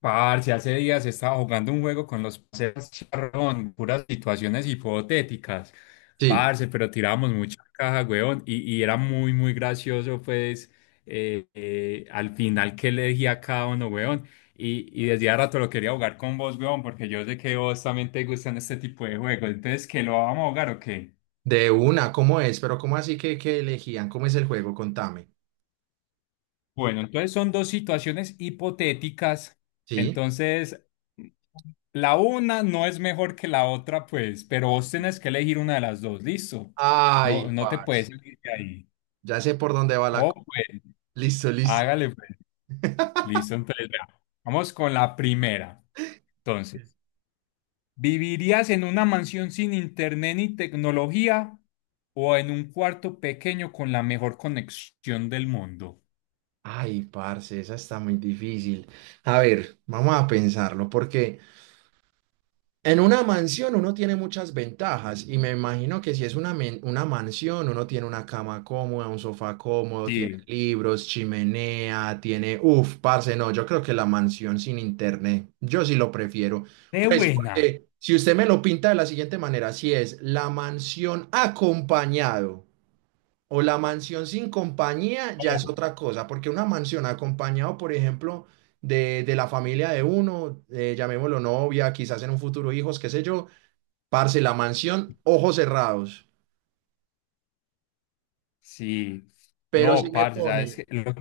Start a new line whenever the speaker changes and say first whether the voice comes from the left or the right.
left: Parce, hace días estaba jugando un juego con los parceros charrón, puras situaciones hipotéticas.
right: Sí,
left: Parce, pero tirábamos mucha caja, weón, y era muy, muy gracioso, pues, al final que elegía cada uno, weón. Y desde hace rato lo quería jugar con vos, weón, porque yo sé que vos también te gustan este tipo de juegos. Entonces, ¿que lo vamos a jugar o qué?
right: de una, ¿cómo es? Pero ¿cómo así que elegían? ¿Cómo es el juego? Contame.
left: Bueno, entonces son dos situaciones hipotéticas.
right: Sí.
left: Entonces, la una no es mejor que la otra, pues, pero vos tenés que elegir una de las dos, listo. No,
right: Ay,
left: no te puedes
right: parce.
left: salir de ahí.
right: Ya sé por dónde va la...
left: Oh,
right: co-
left: pues,
right: Listo, listo.
left: hágale, pues. Listo, entonces, vea, vamos con la primera. Entonces, ¿vivirías en una mansión sin internet ni tecnología o en un cuarto pequeño con la mejor conexión del mundo?
right: Ay, parce, esa está muy difícil. A ver, vamos a pensarlo porque. En una mansión uno tiene muchas ventajas y me imagino que si es una mansión, uno tiene una cama cómoda, un sofá cómodo, tiene
left: Sí.
right: libros, chimenea, tiene. Uf, parce, no, yo creo que la mansión sin internet, yo sí lo prefiero.
left: De
right: Pues
left: buena.
right: porque si usted me lo pinta de la siguiente manera, si es la mansión acompañado o la mansión sin compañía, ya es
left: Oh,
right: otra cosa, porque una mansión acompañado, por ejemplo, de la familia de uno, llamémoslo novia, quizás en un futuro hijos, qué sé yo, parce, la mansión, ojos cerrados.
left: sí.
right: Pero si
left: No,
right: me
left: parce, ¿sabes
right: pone,
left: qué? Lo-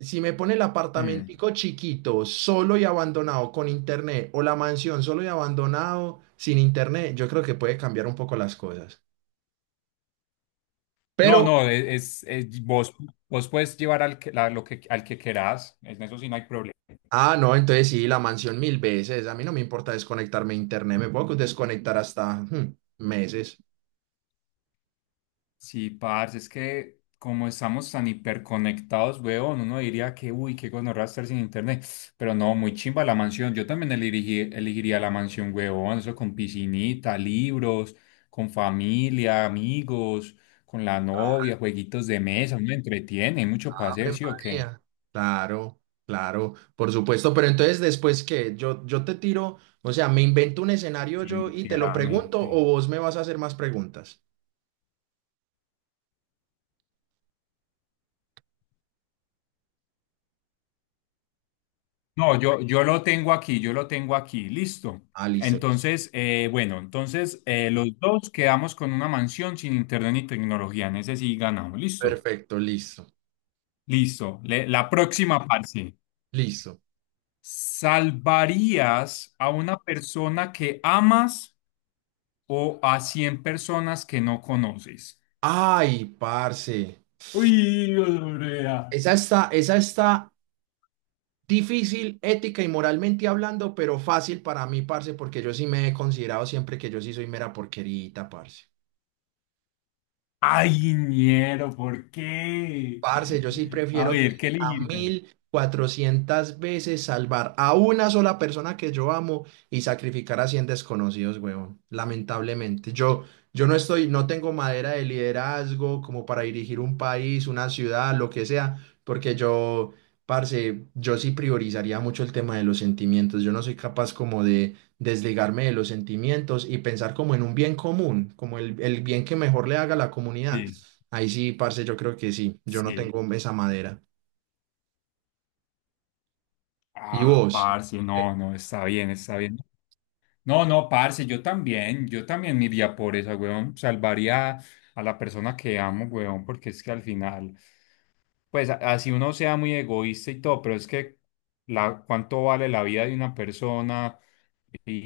right: si me pone el
left: Mm.
right: apartamentico chiquito, solo y abandonado con internet, o la mansión solo y abandonado sin internet, yo creo que puede cambiar un poco las cosas.
left: No,
right: Pero
left: no, e- es- vos, vos puedes llevar al que, la- lo que, al que querás, en eso sí no hay problema.
right: Ah, no, entonces sí, la mansión mil veces. A mí no me importa desconectarme de internet, me puedo desconectar hasta meses.
left: Sí, parce, es que como estamos tan hiperconectados, weón, uno diría que, uy, qué gonorrea estar sin internet, pero no, muy chimba la mansión, yo también elegí- elegiría la mansión, weón, eso con piscinita, libros, con familia, amigos, con la novia, jueguitos de mesa, uno entretiene, hay mucho para hacer,
right: Ave
left: ¿sí o qué?
right: María. Claro, claro, por supuesto. Pero entonces, después que yo te tiro, o sea, me invento un escenario yo y te lo pregunto, o
left: Definitivamente.
right: vos me vas a hacer más preguntas.
left: No, yo lo tengo aquí, yo lo tengo aquí, listo.
right: Ah, listo.
left: Entonces, bueno, entonces los dos quedamos con una mansión sin internet ni tecnología, en ese sí ganamos, listo.
right: Perfecto, listo,
left: Listo. Le- la próxima parte.
right: listo.
left: ¿Salvarías a una persona que amas o a 100 personas que no conoces?
right: Ay, parce.
left: Uy, Lorea.
right: Esa está difícil, ética y moralmente hablando, pero fácil para mí, parce, porque yo sí me he considerado siempre que yo sí soy mera porquerita, parce.
left: Ay, ñero, ¿por qué?
right: Parce, yo sí
left: A
right: prefiero
left: ver, ¿qué
right: treinta
left: elegir?
right: mil cuatrocientas veces salvar a una sola persona que yo amo y sacrificar a 100 desconocidos, huevón. Lamentablemente, yo no estoy, no tengo madera de liderazgo como para dirigir un país, una ciudad, lo que sea, porque yo, parce, yo sí priorizaría mucho el tema de los sentimientos. Yo no soy capaz como de desligarme de los sentimientos y pensar como en un bien común, como el bien que mejor le haga a la comunidad.
left: Sí,
right: Ahí sí, parce, yo creo que sí. Yo no
left: sí.
right: tengo esa madera. ¿Y
left: Ah,
right: vos?
left: parce, no, no, está bien, está bien. No, no, parce, yo también me iría por esa, weón. Salvaría a la persona que amo, weón, porque es que al final, pues a- así uno sea muy egoísta y todo, pero es que la, cuánto vale la vida de una persona y, y,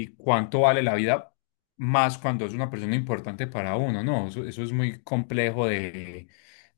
left: y, y cuánto vale la vida más cuando es una persona importante para uno, ¿no? Eso es muy complejo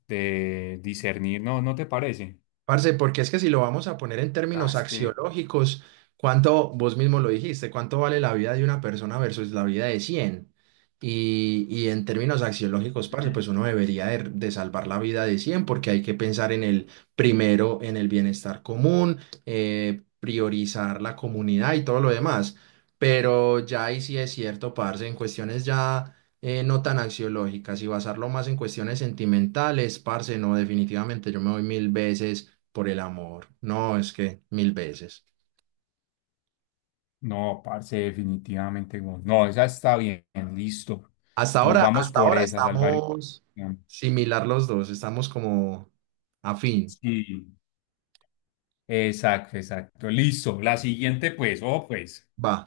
left: de discernir, ¿no? ¿No te parece?
right: Parce, porque es que si lo vamos a poner en
left: Ah,
right: términos
left: es que...
right: axiológicos, ¿cuánto, vos mismo lo dijiste, cuánto vale la vida de una persona versus la vida de 100? Y en términos axiológicos, parce,
left: Ujú.
right: pues uno debería de salvar la vida de 100 porque hay que pensar en el primero, en el bienestar común, priorizar la comunidad y todo lo demás. Pero ya ahí sí es cierto, parce, en cuestiones ya no tan axiológicas y basarlo más en cuestiones sentimentales, parce, no, definitivamente yo me voy mil veces por el amor. No, es que mil veces.
left: No, parce, definitivamente. Güey. No, esa está bien, listo. Nos vamos
right: Hasta
left: por
right: ahora
left: esa, salvar.
right: estamos similar los dos, estamos como afín.
left: Sí, exacto, exacto. Listo. La siguiente, pues, oh, pues,
right: Va.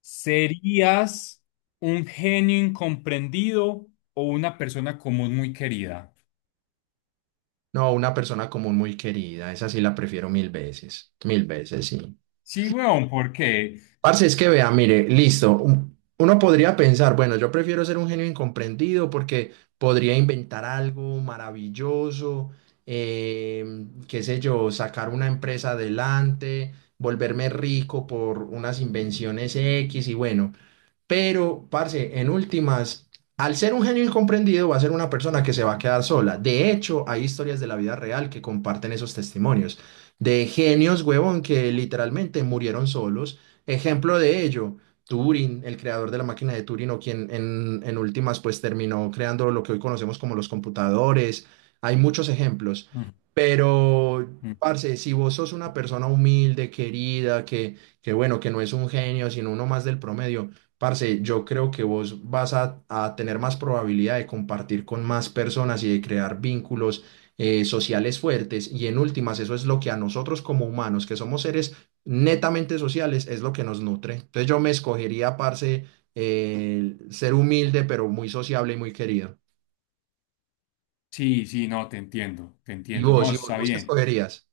left: ¿serías un genio incomprendido o una persona común muy querida?
right: No, una persona común muy querida, esa sí la prefiero mil veces, sí.
left: Sí, weón, porque.
right: Parce, es que vea, mire, listo. Uno podría pensar, bueno, yo prefiero ser un genio incomprendido porque podría inventar algo maravilloso, qué sé yo, sacar una empresa adelante, volverme rico por unas invenciones X y bueno. Pero, parce, en últimas, al ser un genio incomprendido, va a ser una persona que se va a quedar sola. De hecho, hay historias de la vida real que comparten esos testimonios de genios, huevón, que literalmente murieron solos. Ejemplo de ello, Turing, el creador de la máquina de Turing, o quien en, últimas, pues terminó creando lo que hoy conocemos como los computadores. Hay muchos ejemplos.
left: Mm,
right: Pero,
left: mm.
right: parce, si vos sos una persona humilde, querida, que bueno, que no es un genio, sino uno más del promedio. Parce, yo creo que vos vas a tener más probabilidad de compartir con más personas y de crear vínculos sociales fuertes. Y en últimas, eso es lo que a nosotros como humanos, que somos seres netamente sociales, es lo que nos nutre. Entonces yo me escogería, parce, ser humilde, pero muy sociable y muy querido.
left: Sí, sí, no, te entiendo, te
right: ¿Y
left: entiendo.
right: vos?
left: No,
right: ¿Y vos,
left: está
right: vos qué
left: bien.
right: escogerías?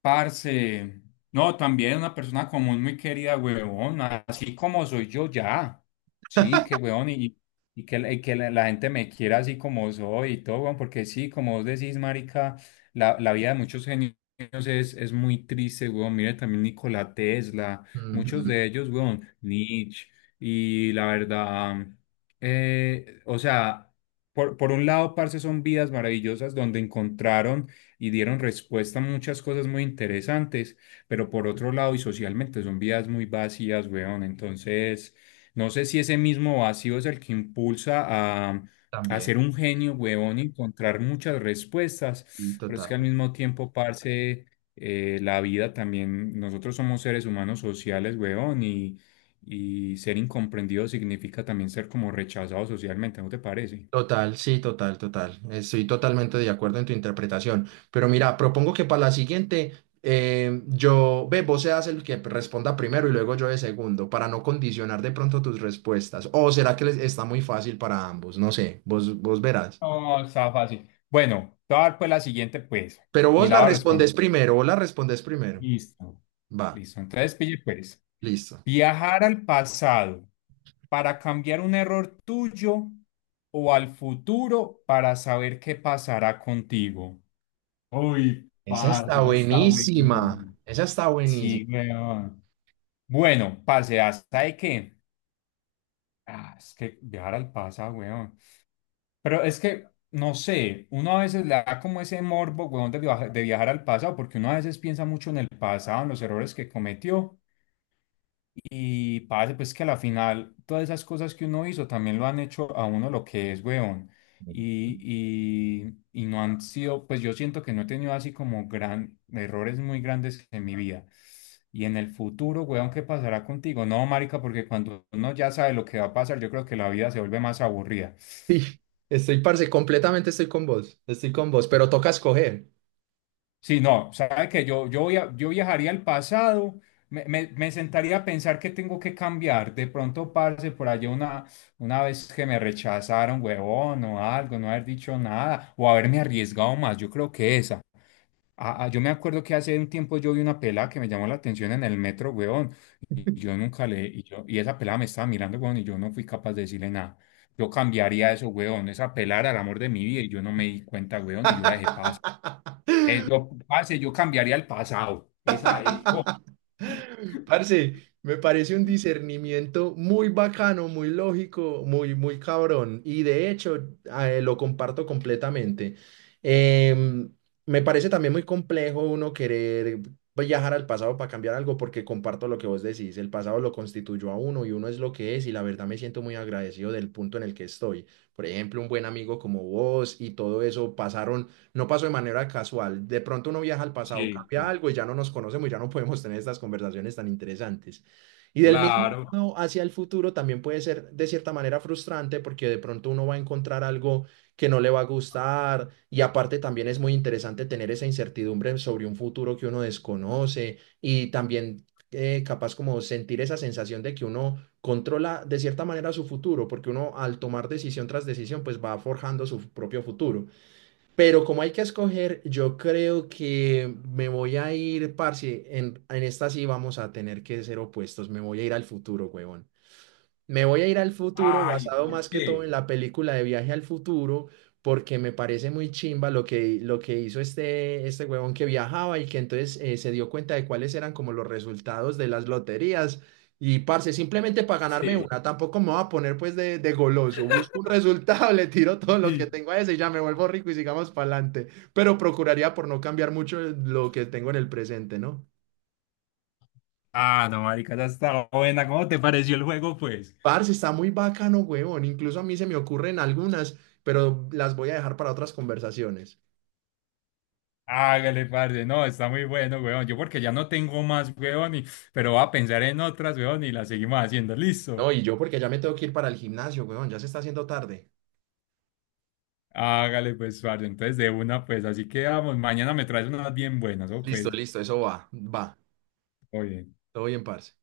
left: Parce, no, también una persona común muy querida, huevón, así como soy yo ya. Sí, que huevón, la gente me quiera así como soy y todo, huevón, porque sí, como vos decís, marica, la vida de muchos genios es muy triste, huevón. Mire también Nikola Tesla, muchos
right: Ujú,
left: de ellos, huevón, Nietzsche, y la verdad, o sea, por un lado, parce, son vidas maravillosas donde encontraron y dieron respuesta a muchas cosas muy interesantes, pero por otro lado y socialmente son vidas muy vacías, weón. Entonces, no sé si ese mismo vacío es el que impulsa a, a
right: también,
left: ser un genio, weón, y encontrar muchas
right: y
left: respuestas, pero es
right: total.
left: que al mismo tiempo, parce, la vida también, nosotros somos seres humanos sociales, weón, y ser incomprendido significa también ser como rechazado socialmente, ¿no te parece?
right: Total, sí, total, total. Estoy totalmente de acuerdo en tu interpretación. Pero mira, propongo que para la siguiente, ve, vos seas el que responda primero y luego yo de segundo, para no condicionar de pronto tus respuestas. O será que les está muy fácil para ambos, no sé, vos verás.
left: No, está fácil. Bueno, te voy a dar pues la siguiente, pues,
right: Pero
left: y
right: vos
left: la
right: la
left: voy a responder.
right: respondes primero, vos la respondes primero.
left: Listo.
right: Va,
left: Listo. Entonces, pille, pues,
right: listo.
left: viajar al pasado para cambiar un error tuyo o al futuro para saber qué pasará contigo. Uy,
right: Esa
left: parce,
right: está
left: esa está
right: buenísima,
left: buenísima.
right: esa está
left: Sí,
right: buenísima.
left: weón. Bueno, parce, ¿hasta de qué? Ah, es que viajar al pasado, weón. Pero es que, no sé, uno a veces le da como ese morbo, weón, de viaja- de viajar al pasado, porque uno a veces piensa mucho en el pasado, en los errores que cometió, y parece pues que a la final todas esas cosas que uno hizo también lo han hecho a uno lo que es, weón. Y no han sido, pues yo siento que no he tenido así como gran, errores muy grandes en mi vida. Y en el futuro, weón, ¿qué pasará contigo? No, marica, porque cuando uno ya sabe lo que va a pasar, yo creo que la vida se vuelve más aburrida.
right: Sí, estoy, parce, completamente estoy con vos, pero toca escoger.
left: Sí, no, sabe que yo viajaría al pasado, me sentaría a pensar que tengo que cambiar. De pronto, parce, por allá una vez que me rechazaron, huevón, o algo, no haber dicho nada, o haberme arriesgado más. Yo creo que esa. Ah, ah, yo me acuerdo que hace un tiempo yo vi una pelada que me llamó la atención en el metro, huevón, y yo nunca le, y yo, y esa pelada me estaba mirando, huevón, y yo no fui capaz de decirle nada. Yo cambiaría eso, huevón, esa pelada era el amor de mi vida, y yo no me di cuenta, huevón, y yo la dejé pasar. Parce, yo cambiaría el pasado. Esa es. Oh,
right: Parce, me parece un discernimiento muy bacano, muy lógico, muy, muy cabrón. Y de hecho, lo comparto completamente. Em, me parece también muy complejo uno querer viajar al pasado para cambiar algo, porque comparto lo que vos decís. El pasado lo constituyó a uno y uno es lo que es. Y la verdad me siento muy agradecido del punto en el que estoy. Por ejemplo, un buen amigo como vos y todo eso pasaron no pasó de manera casual. De pronto uno viaja al pasado,
left: sí,
right: cambia
left: sí,
right: algo y ya no nos conocemos y ya no podemos tener estas conversaciones tan interesantes. Y del mismo
left: claro.
right: modo hacia el futuro también puede ser de cierta manera frustrante porque de pronto uno va a encontrar algo que no le va a gustar, y aparte también es muy interesante tener esa incertidumbre sobre un futuro que uno desconoce y también capaz como sentir esa sensación de que uno controla de cierta manera su futuro, porque uno al tomar decisión tras decisión pues va forjando su propio futuro. Pero como hay que escoger, yo creo que me voy a ir, parce, en, esta sí vamos a tener que ser opuestos, me voy a ir al futuro, huevón. Me voy a ir al futuro,
left: Ay,
right: basado
left: ¿por
right: más que todo
left: qué?
right: en la película de Viaje al Futuro, porque me parece muy chimba lo que, hizo este huevón que viajaba y que entonces se dio cuenta de cuáles eran como los resultados de las loterías. Y parce, simplemente para ganarme
left: Sí,
right: una, tampoco me voy a poner pues de goloso. Busco un resultado, le tiro todo lo que
left: sí.
right: tengo a ese y ya me vuelvo rico y sigamos para adelante. Pero procuraría por no cambiar mucho lo que tengo en el presente, ¿no?
left: Ah, no, marica, esa está buena. ¿Cómo te pareció el juego, pues?
right: Parce, está muy bacano, huevón. Incluso a mí se me ocurren algunas, pero las voy a dejar para otras conversaciones.
left: Hágale, parce. No, está muy bueno, weón. Yo porque ya no tengo más, weón, y- pero voy a pensar en otras, weón, y las seguimos haciendo. Listo.
right: No, y yo porque ya me tengo que ir para el gimnasio, huevón. Ya se está haciendo tarde.
left: Hágale, pues, parce. Entonces, de una, pues, así quedamos. Mañana me traes unas bien buenas, ¿o
right: Listo,
left: pues?
right: listo, eso va, va.
left: Oye.
right: Todo bien, parce.